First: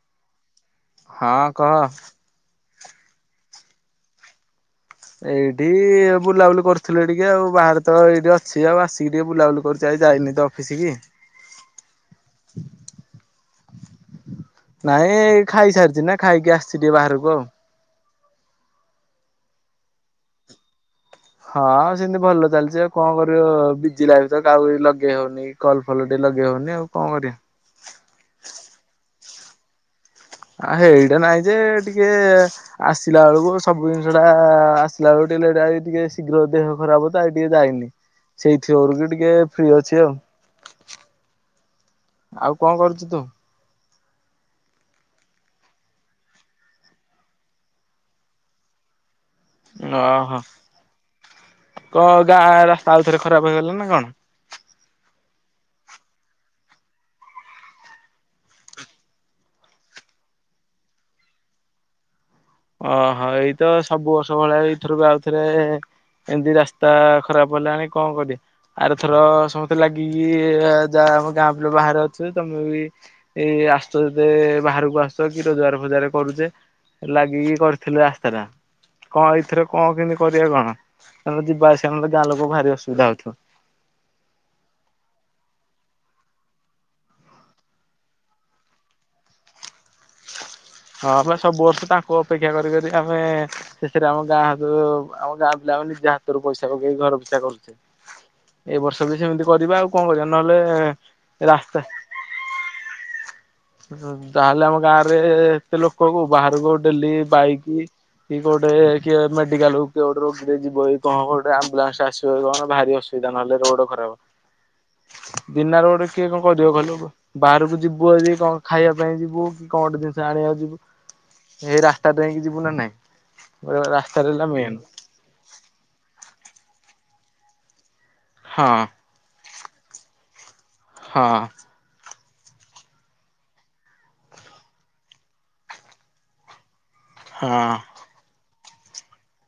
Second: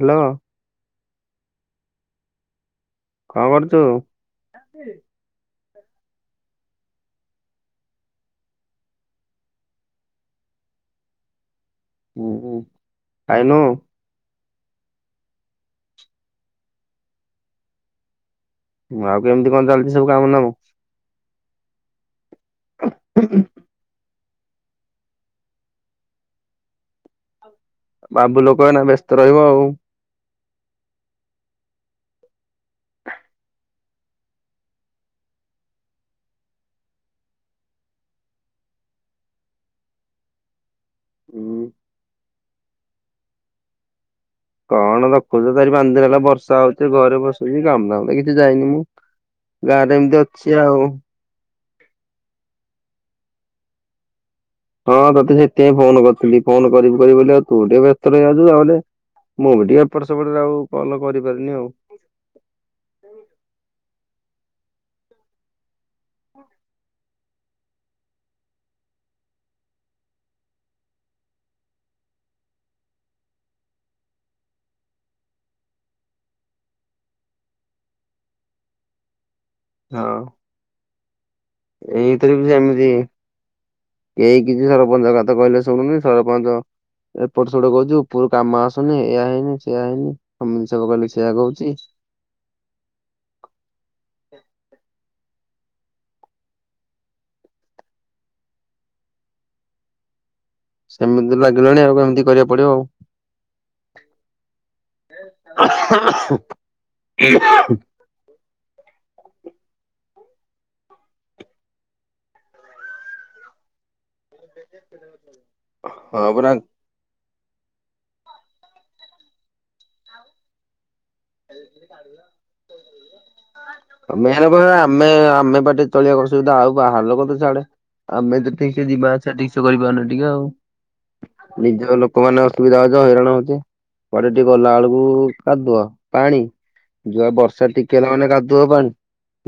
Hello. ହଁ କହ। କଣ କରୁଛୁ? ଏଇଠି ବୁଲାବୁଲି କରୁଥିଲେ ଟିକେ ଆଉ ବାହାରେ ତ ଏଇଠି ଅଛି ଆଉ ଆସିକି ଟିକେ ବୁଲାବୁଲି କରୁ ଯାଇ ଯାଇନି ତ ଅଫିସ କି ହୁଁ ଖାଇନୁ ନାଇଁ ଖାଇସାରିଛି ନା ଖାଇକି ଆସିଛି ଟିକେ ବାହାରକୁ ଆଉ ଁ ଆଉ କେମିତି କଣ ଚାଲିଛି ସବୁ କାମ ନାମ ହଁ ସେମିତି ଭଲ ଚାଲିଛି ଆଉ କଣ କରିବ ବିଜି ଲାଗୁଛି କାଉ ଲଗେଇ ହଉନି କଲ ଫଲ ଟିକେ ଲଗେଇ ହଉନି ଆଉ କଣ କରିବା ବାବୁ ଲୋକ ଏନା ବ୍ୟସ୍ତ ରହିବ ଆଉ ଆ ହେଇଟା ନାଇଁ ଯେ ଟିକେ ଆସିଲା ବେଳକୁ ସବୁ ଜିନିଷଟା ଆସିଲା ବେଳକୁ ଟିକେ ଏଟା ଟିକେ ଶୀଘ୍ର ଦେହ ଖରାପ ତ ଆ ଟିକେ ଯାଇନି ସେଇଥିିବୋର କି ଟିକେ ଫ୍ରି ଅଛି ଆଉ ହୁଁ ଆଉ କଣ କରୁଛୁ ତୁ କଣ ରଖୁଛ ତାରି ପାଞ୍ଚ ଦିନ ହେଲା ବର୍ଷା ହଉଚଛି ଘରେ ବସୁଛି କାମଧାମ କିଛି ଯାଇନି ମୁଁ ଗାଁରେ ଏମିତି ଓହୋ ଅଛି ଆଉ। କଣ ଗାଁ ରାସ୍ତା ଆଉ ଥରେ ଖରାପ ହେଇଗଲା ନା କଣ ହଁ ତତେ ସେଥିପାଇଁ ଫୋନ କରିଥିଲି ଫୋନ କରିବି ବ ଆଉ ତୁ ଟିକେ ବ୍ୟସ୍ତ ରଇଛୁ ତାହେଲେ ମୁଁ ବି ଟିକେ ଏପଟ ସେପଟରେ ଆଉ କଲ କରିପାରିନି ଆଉ ଓହୋ ଏଇ ତ ସବୁ ବର୍ଷ ଭଳିଆ ଏଇଥରୁ ବି ଆଉଥରେ ଏମିତି ରାସ୍ତା ଖରାପ ହେଲା ଆଣି କଣ କରି ଆରେଥର ସମସ୍ତେ ଲାଗିକି ଯାହା ଆମ ଗାଁ ପିଲ ବାହାରେ ଅଛୁ ତମେ ବି ଏଇ ଆସୁ ଯତେ ବାହାରକୁ ଆସ କି ରୋଜଗାର ଫଜାର କରୁଛେ ଲାଗି କରିଥିଲୁ ରାସ୍ତା ଟା କଣ ଏଇଥରେ କଣ ହଁ କେମିତି କରିବା କଣ ସେ ଯିବା ଆସମେ ଗାଁ ଏଇଥିରେ ବି ଲୋକ ଭାରି ସେମିତି ଅସୁବିଧା ହଉଥିବ କେହି କିଛି ସରପଞ୍ଚ କଥା କହିଲେ ଶୁଣୁନି ସରପଞ୍ଚ ଏପଟ ସେପଟ କହୁଛୁ ପୁରର କାମ ଆସୁନି ଏୟ ହେଇନି ସେଆ ହେଇନି ସମଷକ କହି ସେଇଆ କହୁଛି କୁ ଅପେକ୍ଷା କରିବ ଯଦି ଆମେ ସେଥିରେ ଆମ ଗାଁ ହାତରୁ ଆମ ଗାଁ ବ ଆମେ ନିଜେ ହାତରୁ ପଇସା ପକେଇି ଘର ପିଛା କରୁଛେ ଏ ବର୍ଷ ବି ସେମିତି କରିବା ଆଉ କଣ କରିବା ସେମିତି ତ ନହେଲେ ଲାଗିଲାଣି ରାସ୍ତା ଆଉ ଏମିତି କରିବାକୁ ପଡିବ ଆଉ ତାହେଲେ ଆମ ଗାଁରେ ଏତେ ଲୋକ କ ବାହାରକୁ ଆ ଡେଲି ବାଇକ କି କୋଉଟେ କିଏ ମେଡିକାଲ କୁ କିୋଟ ରୀରେ ଯିବ କି କଣ କୋଉଟ ଆମ୍ବୁଲାନ୍ସ ଆସିବ କଣ ଭାରିସ ସୁବିଧା ନହେଲେ ରୋଡ ଖରାପ ଦିନରେ ଗୋଟେ କିଏ ହଁ କଣ ପରା। କରିବ କହିଲ ବାହା ବାହାରକୁ ଯିବ ଯଦି କଣ ଖାଇବା ପାଇଁ ଯିବୁ କି କଣ ଗଟେ ଜିନିଷ ଆଣିବାକୁ ଯିବୁ। ସେଇ ରାସ୍ତା ଦେଇ ଯିବୁ ନା ନାଇଁ। ରାସ୍ତା ଆମେ ହେଲେ ହେଲା ପରା ମେନ୍। ଆମେ ଆମେ ବାଟେ ଚଳିବା କୁ ଅସୁୁବିଧା। ଆଉ ବାହାର ଲୋକ ତ ଛାଡ଼େ। ଆମେ ହଁ ଯେତିକି ଯିବା ସେତିକି ସେ କରିପାରୁନି ଟିକେ ଆଉ ହଁ ହଁ ନିଜ ଲୋକମାନେ ଅସୁବିଧା ହେଉଛ ହଇରାଣ ହେଉଛି କୁଆଡେ ଟିକେ ଗଲା ବେଳ - କୁ - ଉ କାଦୁଅ। ପାଣି ଯୁଆ ହଁ। ବର୍ଷା ଟିକେ ନୋହେଲେ କାଦୁବ ପାଣି।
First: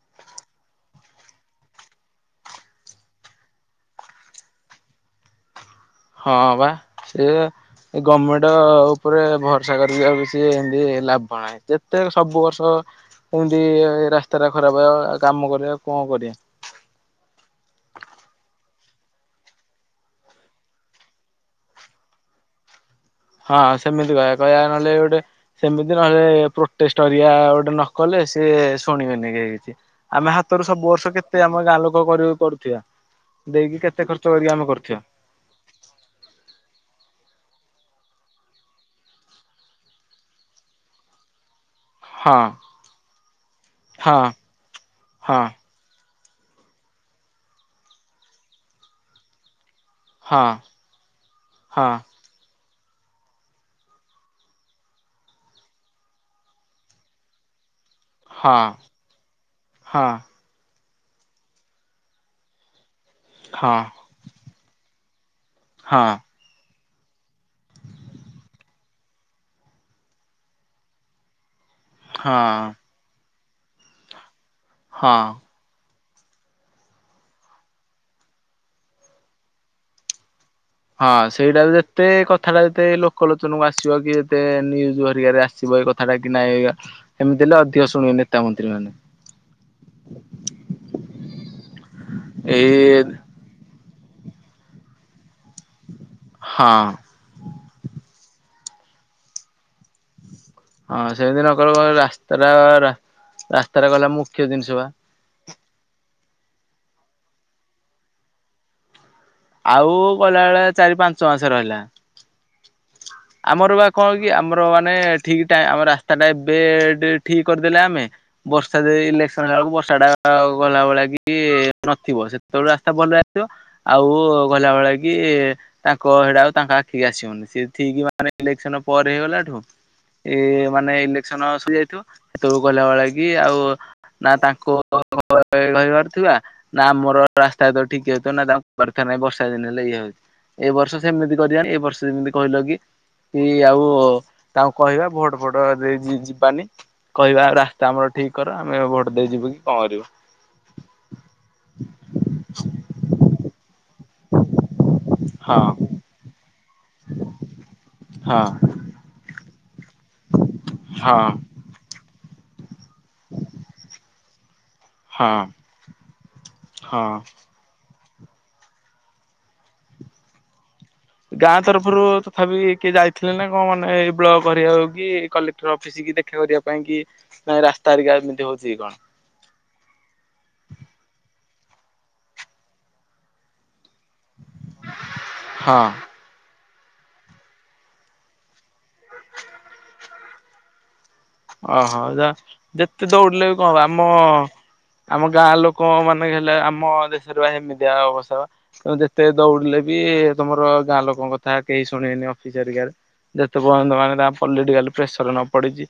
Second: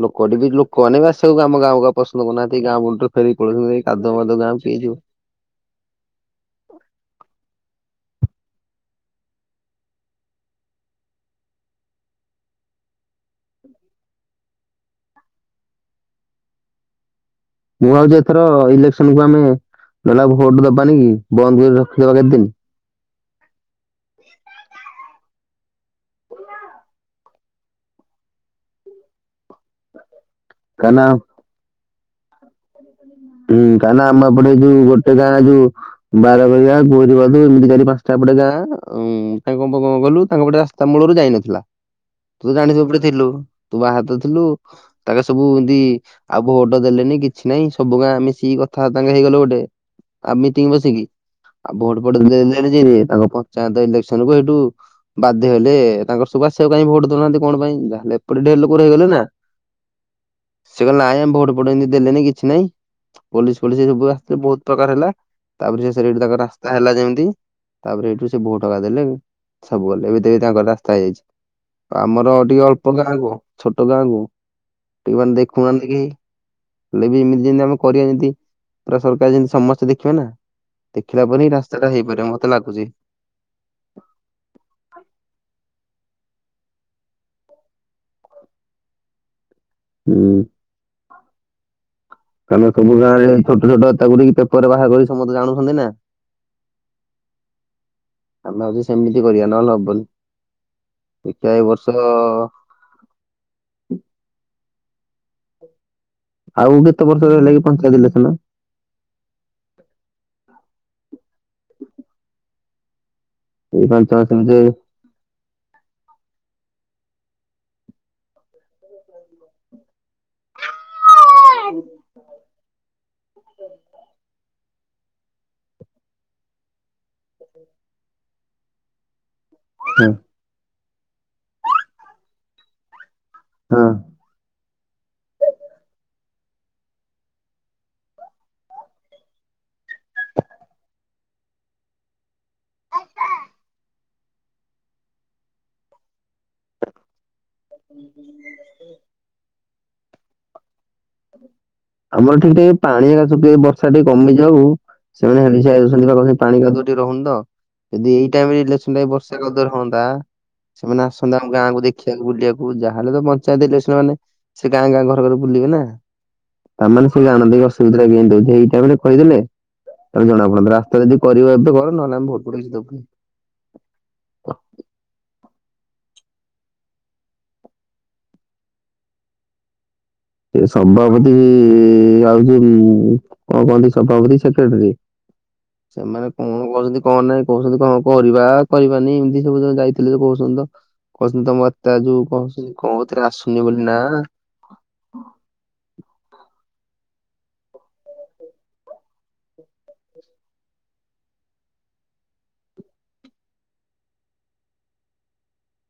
ଲୋକଟି ବି ଲୋକମାନେ ବି ଆସିବାକୁ ଆମୋ ଗାଁ କୁ ଆଉ ପସନ୍ଦ କରୁନାହାନ୍ତି। ଗାଁ ମୁଣ୍ଡ ଫେରିକି ପଲାଉଛନ୍ତି। ଏଇ କାଦୁଅ ଫାଦୁଅ ଗାଁକୁ କିଏ ଯିବ? ହଁ ବା ସେଇୟା। ଏ ଗମେଣ୍ଟ ଉପରେ ଭରସା କରି [unintelligible] ସିଏ ଇଏ ଲାଭ ନାହିଁ। ଯେତେ ସବୁ ବର୍ଷ କେମିତି ରାସ୍ତା ଟା ଖରାପ ହେବା କାମ କରିବା ଆଉ କଣ କରିବା। ମୁଁ ଭାବୁଛି ଏଥର ଇଲେକ୍ସନ କୁ ଆମେ ନହେଲା ଭୋଟ ଦବାନି କି? ବନ୍ଦ କରି ରଖିଦବା କେତେଦିନ। ହଁ ସେମିତି କହିବା କହିବା ନହେଲେ ଗୋଟେ ସେମିତି ନହେଲେ ପ୍ରୋଟେଷ୍ଟରିଆ ଗୋଟେ ନକଲେ ସିଏ ଶୁଣିବେନି କେହି କିଛି। ଆମେ ହାତରୁ ସବୁ କାହିଁକିନା ବର୍ଷ କେତେ ଆମ ଗାଁ ଲୋକ କରିବେ କରୁଥିବା। ହୁଁ ଦେଇକି କାହିଁକ କେତେ ନା ଖର୍ଚ୍ଚ କରିକି ଆମପଟେ ଆମେ ଯୋଉ କରୁଥିବା ଗୋଟେ ଗାଁ ଯୋଉ ବାର ବଜା ଗୌରିବାଦି ଏମିତି କାଲି ପାଞ୍ଚଟା ଏପଟେ ଗାଁ। ତାଙ୍କ ପାଖକୁ ଗଲୁ ତାଙ୍କପଟେ ଆସ୍ ତା ମୂଳରୁ ଯାଇନଥିଲା। [inaudible] ତୁ ଜାଣିଚୁ ଏପଟେ ଥିଲୁ ତୁ ବାହାରେ ତ ହଁ ଥିଲୁ ତାକୁ ସବୁ ଏମିତି। ଆଉ ଭୋଟ୍ ଦେଲେନି କିଛି ନାଇଁ ସବୁ ଗାଁ ମିଶିକି କଥା ତାଙ୍କେ ହେଇଗଲେ ଗୋଟେ। ଆଉ ହଁ ମିଟିଂ ବସିକି ଆଉ ହଁ ଭୋଟ୍ ଫୋଟ୍ ଦେଲେ। ଏଇନା ଯାଇରେ ତାଙ୍କ ପଞ୍ଚାୟତ ଇଲେକ୍ସନକୁ ସେଇଠୁ। ବାଧ୍ୟ ହେଲେ ତାଙ୍କର ସବୁ ଆସିବାକୁ କାଇଁ ଭୋଟ୍ ଦଉନାହାନ୍ତି କଣ ପାଇଁ ଯାହେଲେ। ଏପଟେ ଢେର୍ ହଁ ଲୋକ ରହିଗଲେ ନା ହଁ ସେ କହିଲେ ନାଇଁ ଆମେ ଭୋଟ୍ ଫୋଟ୍ ଏମିତି ଦେଲେନି କିଛି ନାଇଁ। ପୋଲିସ ହଁ ହଁ ଫୋଲିସ ସବୁ ଆସିଥିଲେ ବହୁତ ପ୍ରକାର ହେଲା ତାପରେ ହଁ ଶେଷରେ ସେଇଠୁ ତାଙ୍କ ରାସ୍ତା। ରାସ୍ତା ହେଲା ଯେମିତି ତାପରେ ସେଇଠୁ ସେ ଭୋଟ୍ ଆକା ଦେଲେ ସବୁ କଲେ ଏବେ ଦେଖ୍ ତାଙ୍କର ରାସ୍ତା ହେଇଯାଇଛି। ଆମର ହଁ ଟିକେ ଅଳ୍ପ ଗାଁକୁ ଛୋଟ ଗାଁକୁ ଟିକେ ହଁ ମାନେ ଦେଖୁ। କୁହନ୍ତି କି ହେଲେ ବି ଏମିତି ଯେମତି ଆମ। କରିବା ଯେମିତି ପୁରା ସରକାର ଯେମିତି ସମସ୍ତେ ଦେଖିବେ ନା। ଦେଖିଲା ହଁ ପରେ ହିଁ ସେଇଟା ବି ରାସ୍ତାଟା ଯେତେ ହେଇପାରିବ ମତେ କଥାଟା ଲାଗୁଛି। ଯେତେ ଲୋକ। ଲୋକ ଲୋଚନକୁ ଆସିବ କି ଏତେ ନ୍ୟୁଜ୍ ଘରିକାରେ ଆସିବ ଏ କଥାଟା କି ନାହିଁ। ଏମିତି ହେଲେ ଅଧିକ ଶୁଣିବେ ନେତା ମନ୍ତ୍ରୀ ମାନେ। ହୁଁ ଆମେ ସବୁ ଏଇ ଗାଁରେ ଯାଇ ଛୋଟ ଛୋଟ କଥାକୁୁନେଇକି ତାକୁ। ପରେ ବାହାରକରି ସମସ୍ତେ ଜାଣୁଛନ୍ତି ନା। ହଁ ଆମେ‌ ଭାବୁଛୁ ସେମିତି କରିବା ନହେଲେ ହବନି। ହଁ ସେମିତି ଦେଖିବା ନ ଏଇ କଲେ ବା ବର୍ଷ ରାସ୍ତାଟା ରା ରାସ୍ତା ଟା ଗଲା ମୁଖ୍ୟ ଜିନିଷ ବା। ଆଉ କେତେ ବର୍ଷ ରହିଲା କିି ପଞ୍ଚାୟତ ଇଲେକ୍ସନ୍। ଆଉ କହିଲା ଭଳିଆ ଚାରି ପାଞ୍ଚ ମାସ ରହିଲା। ଆମର ଏଇ ବା ପାଞ୍ଚ କଣ କି ମାସ ଆମର ଭିତରେ ମାନେ ଠିକ୍ ଟାଇମ୍ ଆମର ରାସ୍ତାଟା ଏବେ ଠିକ୍ କରିଦେଲେ ଆମେ। ବର୍ଷା ଯେ ଇଲେକ୍ସନ୍ ହେଲା ବେଳକୁ ବର୍ଷା ଟା ଆଉ ଗଲା ଭଳିଆ କିଛି ନଥିବ ସେ। ବେଳେ ରାସ୍ତା ଭଲଇଆସିଥିବ। ଆଉ କହିଲା ଭଳିଆ କି ତାଙ୍କ ସେଟା ଆଉ ତାଙ୍କ ଆଖି କି ଆସିବନି ସେ ଠିକ୍ ମାନେ। ମାନେ ଇଲେକ୍ସନ୍ ପରେ ହେଇଗଲାଠୁ। ହୁଁ। ଏଇ ମାନେ ଇଲେକ୍ସନ୍ ଆସିଯାଇଥିବ ସେତେବେଳକୁ କହିଲା ଭଳିଆ କି ଆଉ। ହଁ [unintelligible] କହି କହିପାରୁଥିବା ନା ଆମର ରାସ୍ତା ତ ଠିକ୍ ହେଇଥିବ ନା ତାଙ୍କୁ କହିପାରୁଥିବା ନା ବର୍ଷା ଦିନ ହେଲେ ଏଇଆ ହେଉଛି। ଏ ବର୍ଷ ସେମିତି କରିବା ଏ ବର୍ଷ ଯେମିତି କହିଲ କି। କି ଆଉ ତାଙ୍କୁ କହିବା ଭୋଟ୍ ଫୋଟ୍ ଦେଇ ଯି ଯିବାନି କହିବା। ରାସ୍ତା ଆମର ଠିକ୍ କର ଆମେ ଭୋଟ୍ ଦେଇଯିବୁ କି କଣ କରିବୁ। ଆମର ଏଠିକି ଟିକେ ପାଣିଘରିକା ଶୁଖି ବର୍ଷା ଟିକେ କମିଯାଉ ହଁ ସେମାନେ ସେ। ସେଥିପାଇଁ କହୁଛି ପାଣି କାଦୁଅ କମୁନି ତ ସେ ହଁ ଦିଟାଇମ୍ ଇଲେକ୍ସନ୍ ଯାଏଁ ବର୍ଷା କାଦୁଅ। ପା ସେମାନେ ହଁ। ଆସନ୍ତୁ ଆମ ଗାଁକୁ ଦେଖ। ଦେଖି ଆକୁ ବୁଲିବାକୁ ଯାହାହେଲେ ପଞ୍ଚାୟତ ହେଲେ ସେ ଗାଁ ଗାଁ ଘର ହଁ ଘର ବୁଲିବେ ନାଁ। ଆମେମାନେ ହଁ। ସବୁ ଜାଣନ୍ତି ଅସୁବିଧାଟା କେନ୍ତି ହେଉଛି ଏଇ ଟାଇମ୍ଏ ରେ କହିଦେଲେ ତାହେଲେ ଜଣା ପଡନ୍ତା। ତାର ଯଦିି କରିବାର ଥିବ ନହେଲେ ଆମେ ଭୋଟ୍ ଫୋଟ୍ କିଛି ଦବୁନି। ଥିଲେ ନାଁ କଣ ଏଇ ବ୍ଲକ୍ କରିବାକୁ କି କଲେକ୍ଟର୍ ଅଫିସ୍ କି ଦେଖା କରିବା ପାଇଁ କି। ନାଇଁ ରାସ୍ତା ଘରିକା ଏମିତି ହଉଛି କି କଣ। ସେ ସଭାପତି ଇ ଆଉ ଯୋଉଁ କଣ କହନ୍ତି ସଭାପତି ସେଠି। ସେକ୍ରେଟାରୀ ହଁ ସେମାନେ। କଣ କହୁଛନ୍ତି କଣ ନାଇଁ କହୁଛନ୍ତି ତ ହବ ବୋଲି ବା କରିବାନି ଏମିତି ସବୁ ଯୋଉ ଯାଇଥିଲେ ତ କହୁଛନ୍ତି ତ। କହୁଛନ୍ତି ତ ମୋତେ ତା ଓହୋ ଯୋଉଁ ଯା କଣ କହୁଛନ୍ତି ଯେତେ କଉଥିରେ ଦୌଡିଲେ ବି ଆସୁନି କଣ ହବ ବୋଲି ଆମ ନାଁ। ଆମ ଗାଁ ଲୋକ ମାନେ ହେଲେ ଆମ ଦେଶର ଏମିତି ଆ ଅବସ୍ଥା। ତମେ ଯେତେ ଦୌଡିଲେ ବି ତମର ଗାଁ ଲୋକଙ୍କ କଥା କେହି ଶୁଣିବେନି ଅଫିସ୍ ହରିକା। ଯେତେପର୍ଯ୍ୟନ୍ତ ମାନେ ତାଙ୍କ ପଲିଟିକାଲ୍ ପ୍ରେସର୍ ନ ପଡିଛି।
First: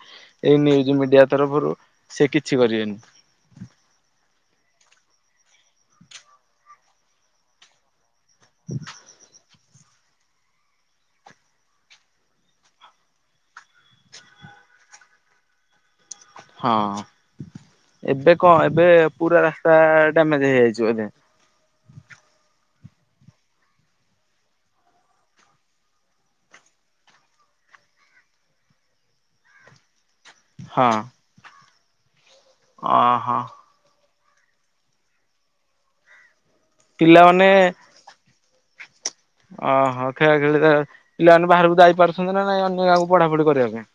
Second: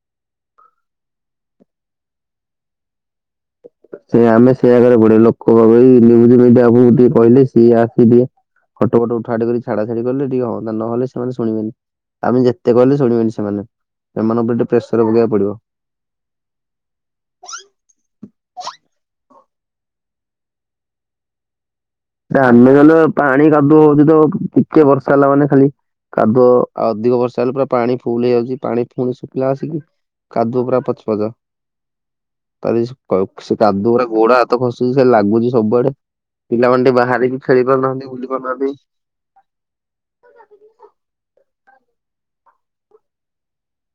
ଏଇ ନ୍ୟୁଜ୍ ମିଡିଆ ତରଫରୁ ସେ କିଛି କରିବେନି। ସେ ଆମେ ସେ ଜାଗାରେ ପଢ଼ୀବା ଲୋକ ଗହଳି ନିଉଜୁ ମିଡିୟା ଆପଣଙ୍କୁ କିଏ କହିଲେ ସିଏ ଆସି ଟିକେ [unintelligible] ଫଟ ଫଟ ଉଠା ଉଠି କରି ଛାଡ ସେଇ ଗଲେ ଟିକେ ହଅନ୍ତା ନହେଲେ ସେମାନେ ଶୁଣିବେନି ଆମେ ଯେତେ କହଲେ ଶୁଣିବେନି ସେମାନେ। ସେମାନଙ୍କ ଉପରେ ଟିକେ ପ୍ରେସର ପକେଇବା କୁ ପଡିବ। ହଁ ଏବେ କଣ ଏବେ ପୁରା ରାସ୍ତା ଡାମେଜ୍ ହେଇଯାଇଛି ବୋଧେ। ଏ ଆମେ ନହେଲେ ପାଣି କାଦୁ ହଉଚି ତ ଟିକେ ବର୍ଷା ହେଲା ମାନେ ଖାଲି। କାଦୁଅ ଆ ଅଧିକ ବର୍ଷା ହେଲେ ପୁରା ପାଣି ଫୁଲ ହେଇଯାଉଛି ପାଣି ଫୁଣି ଶୁଖିଲା ଆସିକି କାଦୁଅ ପୁରା ହଁ। ପଚ୍ ପଚ୍ କାଲି ସକାଳୁ ଓହୋ ସୁ କାଦୁଅ ଗୁରା ଗୋଡ ହାତ ଖସୁଛି ସେ ଲାଗୁଛି ସବୁଆଡେ ପିଲାମାନେ ଟିକେ ବାହାରେ ବି ପିଲାମାନେ ଖେଳି ପାରୁନାହାନ୍ତି ବୁଲି। କରୁ ନାହାନ୍ତି। ଓହୋ ଖେଳାଖେଳିରେ ପିଲାମାନେ ବାହାରକୁ ଯାଇ ପାରୁଛନ୍ତି ନାଁ ନାଇଁ ଅନ୍ୟ ଗାଁକୁ ପଢାପଢି କରିବା ପାଇଁ?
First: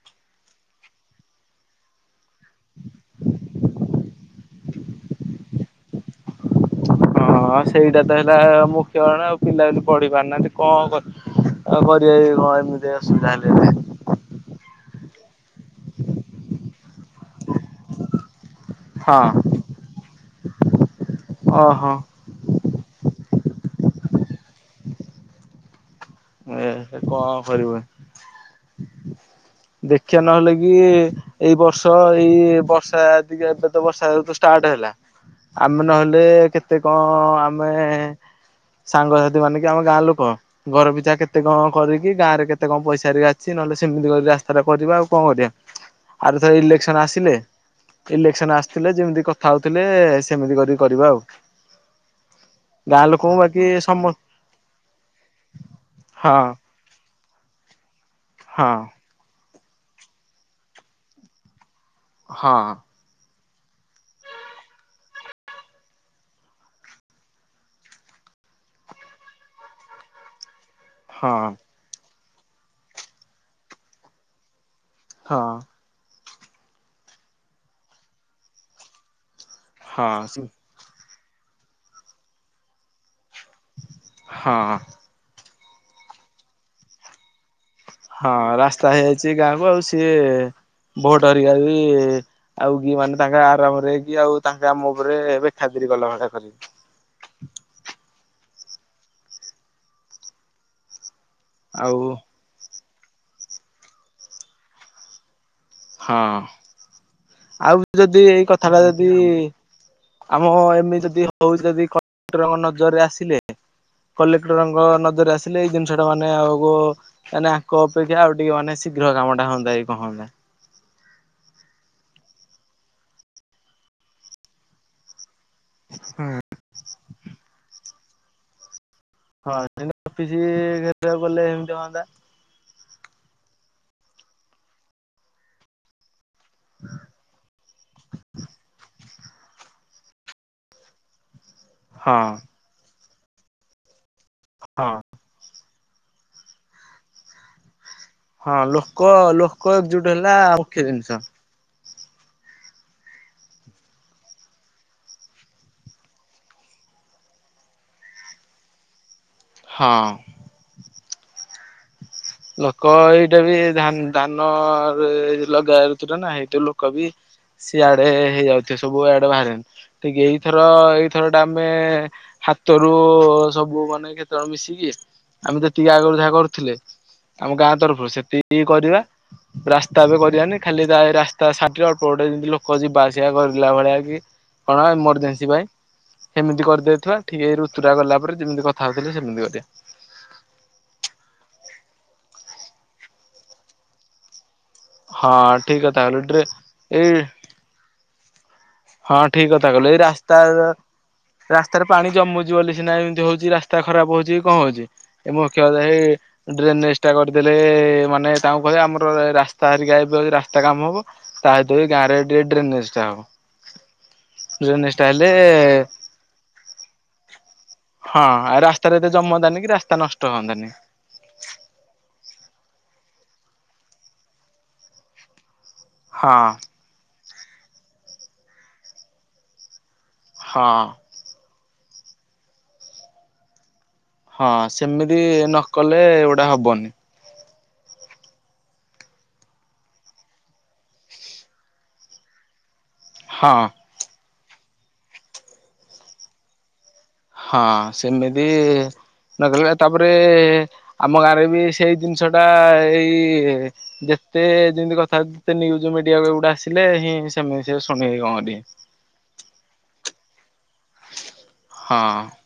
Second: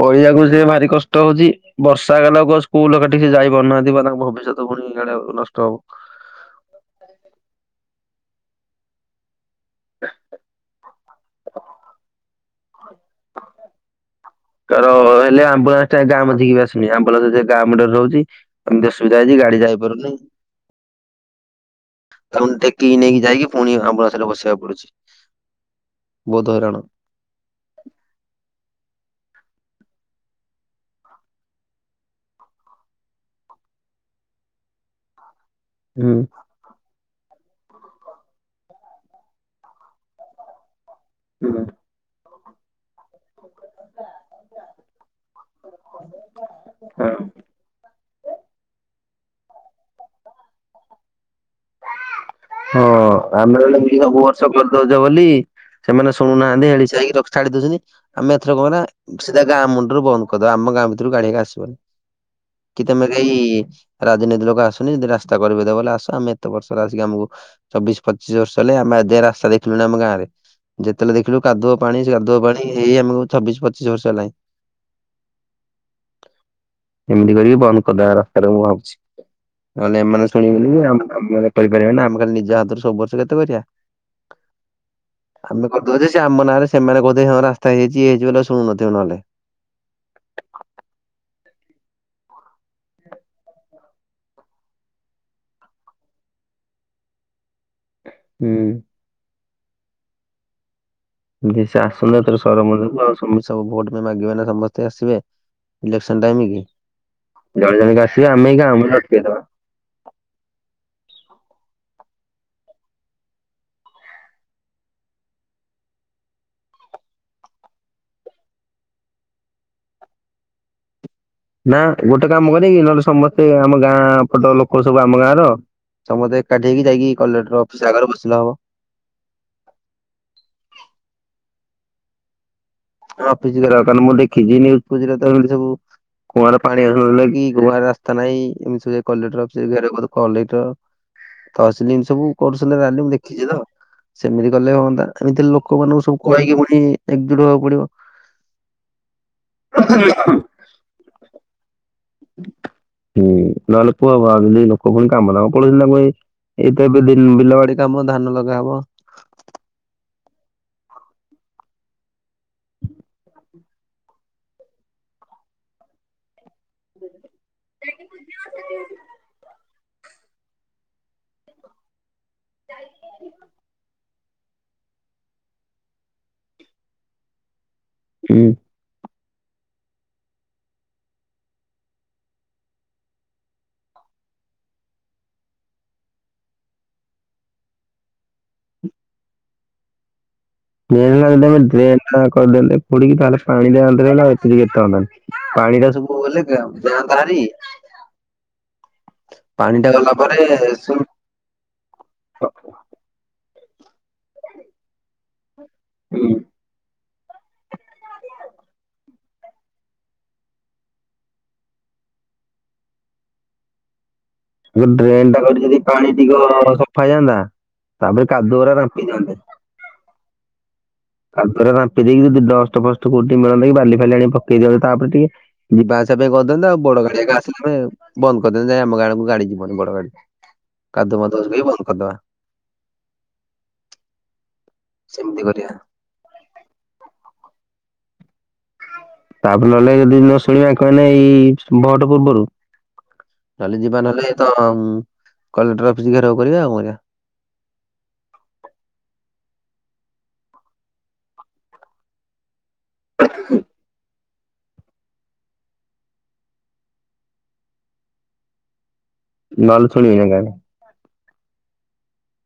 ପଢିବାକୁ ଯିବାଭାରି କଷ୍ଟ ହଉଛି ବର୍ଷା ହେଲାରୁ ସ୍କୁଲ ଟିକ ସେ ଯାଇପାରୁନାହାନ୍ତୀ ତାଙ୍କ ଭବିଷ୍ୟତ ଧୂମଧାଡାକ ନଷ୍ଟ ହବ [unintelligible] ହଁ ସେଇଟା ତ ହେଲା ମୁଖ୍ୟ ନାଁ ଆଉ ପିଲା ବୋଲି ପଢି ପାରୁନାହାନ୍ତି କଣ କରି ଆଉ କରିବା ବି କଣ? ଏମିତି ଅସୁବିଧା ହେଲେ ଏବେ। ଜର ହେଲେ ଆମ୍ବୁଲାନ୍ସ ଟା ଗାଁ ମଝିକୁ ବି ଆସୁନି ଆମ୍ବୁଲାନ୍ସ ଯାଇକି ଗାଁ ମୁଣ୍ଡରେ ରହୁଛି। ଏମିତି ଅସୁବିଧା ହଁ। ହେଇଛି ଗାଡି ଯାଇପାରୁନି। ଅ ହଁ। ତା ଟେକିକି ନେଇକି ଯାଇକି ପୁଣି ଆମ୍ବୁଲାନ୍ସ ରେ ବସେଇବାକୁ ପଡୁଛି। ବହୁତ ଏ ହଇରାଣ ହେଁ କଣ କରିବୁ ଦେଖିବା ନହେଲେ କି ଏଇ ବର୍ଷ ଏଇ ବର୍ଷା ଟିକେ ଏବେ ତ ବର୍ଷା ତ ଷ୍ଟାର୍ଟ ହେଲା। ଆମେ ହୁଁ। ନହେଲେ କେତେ କେତେ କଣ ଆମେ ସାଙ୍ଗସାଥି ମାନେକି ଆମ ଗାଁ ଲୋକ ଘର ପିଛା କେତେ କେତେ କଣ କରିକି ଗାଁ ରେ କେତେ କଣ ପଇସାରିକା ଅଛି ନହେଲେ ସେମିତି କରି ରାସ୍ତାଟା କରିବା ଆଉ କଣ କରିବା? ଆରଥର ଇଲେକ୍ସନ ହଁ ଆସିଲେ। ଇଲେକ୍ସନ ଆସିଥିଲେ ଯେମିତି କଥା ହଉଥିଲେ ସେମିତି କରିକି କରିବା ଆଉଁ। ହଁ ଆମେ ବାକି ନହେଲେ ମିଶିକି ସମ ସବୁ ସପୋଟ ଦଉଛ ବୋଲି ସେମାନେ ହଁ ଶୁଣୁନାହାନ୍ତି। ହେଳିଚେଇଁ ଛାଇ ରଖି କାଢ଼ିଦଉଛନ୍ତି ଆମେ ଏଥରକ ହଁ ନାଁ [unintelligible] ସିଧା ଗାଁ ମୁଣ୍ଡରୁ ବନ୍ଦକରିଦବା ଆମ ଗାଁ ଭିତରୁ ଗାଡିି ଏକା ଆସିବନି। ହଁ। ତେମେ କେହି ରାଜନୀତି ଲୋକ ଆସନି ଯଦି ରାସ୍ତା କରିବେ ଦେବେ ବଲେ ଆସ ଆମେ ଏତେ ବର୍ଷର ଆସିକି ଆମକୁ ଚବିଶ ପଚିଶ ବର୍ଷ ହେଲେ ଆମେ ଏଯାଏଁ ରାସ୍ତା ଦେଖିଲୁଣି ଆମ ଗାଁରେ ଯେତେବେଳେ ହଁ ଦେଖିଲୁ କାଦୁଅ ପାଣି କାଦୁଅ ପାଣି ଏଇ ଆମକୁ ଛବିଶ୍ ପଚିସ୍ ବର୍ଷ ହେଲାଣି। ହଁ। ଏମିତି କରିବି ବନ୍ଦ କରିଦେବା ରାସ୍ତାରେ ମୁଁ ଭାବୁଛି। ନହଲେ ଏମାନେ ହଁ ଶୁଣିବେନି କି ଆମେ କହିପାରିବେନି ନା ଆମେ ଖାଲି ନିଜ ହାତରୁ ସବୁ ବର୍ଷ କେତେ କରିବା। ହଁ। ଆମେ କରିଦଉଛ ସେ ଆମ ନାଁରେ ସେମାନେ କଉଛନ୍ତି ହଁ ରାସ୍ତା ହେଇଯାଇଛି। ଇଏ ହେଇଛି ହଁ ବୋଲି ଆଉ ରାସ୍ତା ଶୁଣୁନଥିବେ ନହେଲେ। ହେଇଯାଇଛି ଗାଁକୁ ଆଉ ସିଏ ଭୋଟ ହରିକା ବି ଆଉ କି ମାନେ ତାଙ୍କ ଆରାମରେକି ଆଉ ତାଙ୍କ ଆମ ଉପରେ ବେଖାତିରି କଲାଭଳି କରି ହୁଁ। ସେ ଆଉ ଆସୁନ ତୋର ସରମଜ ଆଉ ସବୁ ଭୋଟ ପାଇଁ ମାଗିବେ ନା ସମସ୍ତେ ଆସିବେ [unintelligible] ଇଲେକ୍ସନ ହଁ ଟାଇମ୍ କି ଆଉ ଜଣେ ଜଣିକା ଯଦି ଆସିବେ ଆମେ ଏଇ ଗାଁ କଥାଟା ମୁଣ୍ଡରେ ଯଦି ଅଟକେଇଦବା। ଆମ ଏମିତି ଯଦି ହଉଚି ଯଦି କଲେକ୍ଟରଙ୍କ ନଜରରେ ଆସିଲେ। କଲେକ୍ଟରଙ୍କ ନଜରରେ ଆସିଲେ ଏଇ ଜିନିଷ ଟା ମାନେ ଆଗକୁ ମାନେ ଆଙ୍କ ଅପେକ୍ଷା ଆଉ ଟିକେ ମାନେ ଶୀଘ୍ର କାମ ଟା ହନ୍ତା କି କଣ ହନ୍ତା। ନା ଗୋଟେ କାମ କରିକି ନହଲେ ସମସ୍ତେ ଆମ ଗାଁ ପଟ ଲୋକ ସବୁ ଆମ ଗାଁର ହୁଁ। ସମସ୍ତେ ଏକାଠି ହେକି ଯାଇକି କଲେକ୍ଟର୍ ଅଫିସ୍ ଆଗରେ ବସିଲେ ହବ। ହଁ ସେ ଅଫିସ ଘେରଉକୁ ଗଲେ ଏମିତି ହଅନ୍ତା। ହଁ ଅଫିସ ଘେରାଉ କଲେ ମୁଁ ଦେଖଛିତ ଏ ନ୍ୟୁଜ ଫିୟୁଜ ରେ ତ ଏମିତି ସବୁ। କୁଆଁରେ ପାଣି ଆସୁନାହିଁକି କି ରାସ୍ତା ନାହିଁ ଏମିତି ସବୁ କଲେକ୍ଟର ଅଫିସ ରେ ଘେରାଉ କଲେ କଲେ ତହସିଲ ହଁ ସବୁ କରୁଚନ୍ତି ରାଲି ଦେଖିଛି ତ ସେମିତି କଲେ ହଁ ହୁଅନ୍ତା ଏମିତି ଲୋକମାନଙ୍କୁ ସବୁ କହିକି ପୁଣି ଏକଜୁଟ ହବାକୁ ପଡିବ ହଁ ଲୋକ ଲୋକ ଏକଜୁଟ ହେଲା ମୁଖ୍ୟ ଜିନିଷ ହୁଁ ନହେଲେ ପୁଅ ବା ଲୋକ ପୁଣି କାମ ଦାମ ପଳେଇଥିଲା ମୁଇଁ ଏଇତ ଏବେ ବିଲ ବାଡି କାମ ଧାନ ଲଗା ହବ ହଁ ଲୋକ ଏଇଟା ବି ଧାନ ଲଗା ଯାଉଛି ନା ଏଇ ଲୋକ ବି ସିଆଡେ ହେଇ ଯାଉଥିବେ ସବୁ ଆଡେ ବାହାରେ ଟିକେ ଏଇଥର ଏଇଥର ଟା ଆମେ ହାତରୁ ସବୁ ମାନେ ଜଣ ମିଶିକି ଆମେ ତ ଯେତିକି ଆଗରୁ ଯାହା କରୁଥିଲେ ଆମ ଗାଁ ତରଫ ସେତିକି ହୁଁ ଟିକେ କରିବା ରାସ୍ତା ଏବେ କରିଆନି ଖାଲି ତା ରାସ୍ତା ସାଇଟିରେ ଅଳ୍ପ ଗଟେ ଯେମିତି ଲୋକ ଯିବା ଆସିବା କରିଲା ଭଳିଆ କି କଣ ଏମରଜେନ୍ସି ପାଇଁ ସେମିତି କରିଦେଇଥିବା ଠିକ ଏଇ ରୁତୁଟା ଗଲା ପରେ ଯେମିତି କଥା ହଉଥିଲେ ସେମିତି କରିବା ଡ୍ରେନ୍ ଲାଇନ୍ ଡ୍ରେନ୍ ଟା କରିଦେଲେ ଖୋଳିକି ତା ହେଲେ [unintelligible] [unintelligible] ହଁ ପାଣି ଠିକ ଟା କଥା କହିଲୁ ଡ୍ରେ ସବୁଗଲେ ଗାଁ ଏଇ ବାହାରି ହଁ ଠିକ କଥା କହିଲୁ ଏଇ ରାସ୍ତା ସବୁ ରାସ୍ତାରେ ପାଣି ଜମୁଛି ବୋଲି ସିନା ଏମିତି ହଉଛି ରାସ୍ତା ଖରାପ ହଉଛି କଣ ହଉଛି ଏ ମୁଖ୍ୟ କଥା ଏଇ ଡ୍ରେନ ନେଷ୍ଟା କରିଦେଲେ ମାନେ ତାଙ୍କୁ କହିବେ ଆମର ରାସ୍ତା ହରିକି ଆ ରାସ୍ତା କାମ ହବ [unintelligible] ଗାଁରେ ଟିକେ ଡ୍ରେନେଜ ଟା ହବ ଡ୍ରେନେଜ ହେଲେ ଡ୍ରେନ୍ ଟା କରି ଯଦି ପାଣି ଟିକ ସଫା ହେଇଜଆନ୍ତା ହଁ ଆ ରାସ୍ତାରେ ରେ ଏତେ ଜମନ୍ତାନି କି ରାସ୍ତା ନଷ୍ଟ ହୁଅନ୍ତାନି ତାରେ ରାମ୍ପି ଦେଇକି ଡଷ୍ଟ ଫଷ୍ଟ କୋଉଠି ମିଳନ୍ତା କି ବାଲି ଫାଲି ଆଣି ପକେଇ ଦିଅନ୍ତି ତାପରେ ଟିକେ ଯିବା ଆସିବା ପାଇଁ ହଁ କରିଦଅନ୍ତେ ଆଉ ବଡ ଗାଡି ଆସିଲା ବନ୍ଦ କରିଦିଅନ୍ତେ ଯାଇ ଆମ ଗାଁ ଗାଡି ଯିବନି ବଡ ଗାଡି ହଁ କାଦୁଅ ମାଦୁଅ ହେଲେ ବି ବନ୍ଦ କରିଦବା ହଁ ସେମିତି ନକଲେ ଏଗୁଡା ହବନି ତାପରେ ନହେଲେ ଯଦି ନ ଶୁଣିବା କହେ ଏଇ ଭୋଟ ପୂର୍ବରୁ ହଁ ତାହାଲେ ଯିବା ନହେଲେ ତ କଲେକ୍ଟର ଅଫିସ ଘେରାଉ କରିବା ଆଉ କରିବା ହଁ ସେମିତି ନକଲେ ତାପରେ ଆମ ଗାଁ ରେ ବି ସେଇ ଜିନିଷ ଟା ଏଇ ଯେତେ ଯେମିତି କଥା ଯେତେ ନ୍ୟୁିଜ ମିଡିଆ ବାଲାଟେ ଆସିଲେ ହିଁ ସେମିତି ସେ ଶୁଣିବି କଣ କରିବେ ନ ହେଲେ ଶୁଣିବେ ନି ଏ ଗାଁ ରେ ହଁ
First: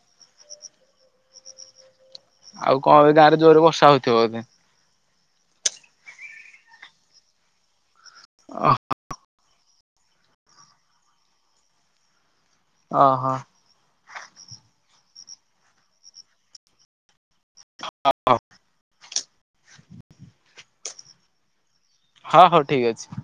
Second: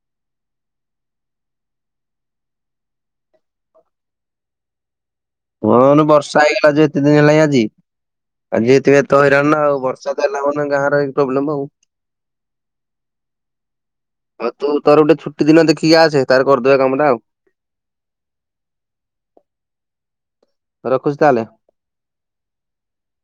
ଆଉ କଣ ଗାଁରେ ଯୋରରେ ବର୍ଷା ହଉଥିବ ବୋଧେ ହଁ ବର୍ଷା ହେଇଗଲା ଯ ଏତେ ଦିନ ହେଲାଣି ଆଜି ଆଜି ଏତ ତ ହଇରାଣ ନା ଆଉ ବର୍ଷା ତ ଦେଲା ମାନେ ଗାଁର ପ୍ରୋବ୍ଲେମ ଆଉ ଓହୋ ହଉ ତୁ ତୋର ଗୋଟେ ଛୁଟି ଦିନ ଦେଖିକି ଆସେ ତାର କରିଦେବା କାମଟା ଆଉ [unintelligible] ରଖୁଛି ତାହେଲେ ହଁ ହଉ ଠିକ ଅଛି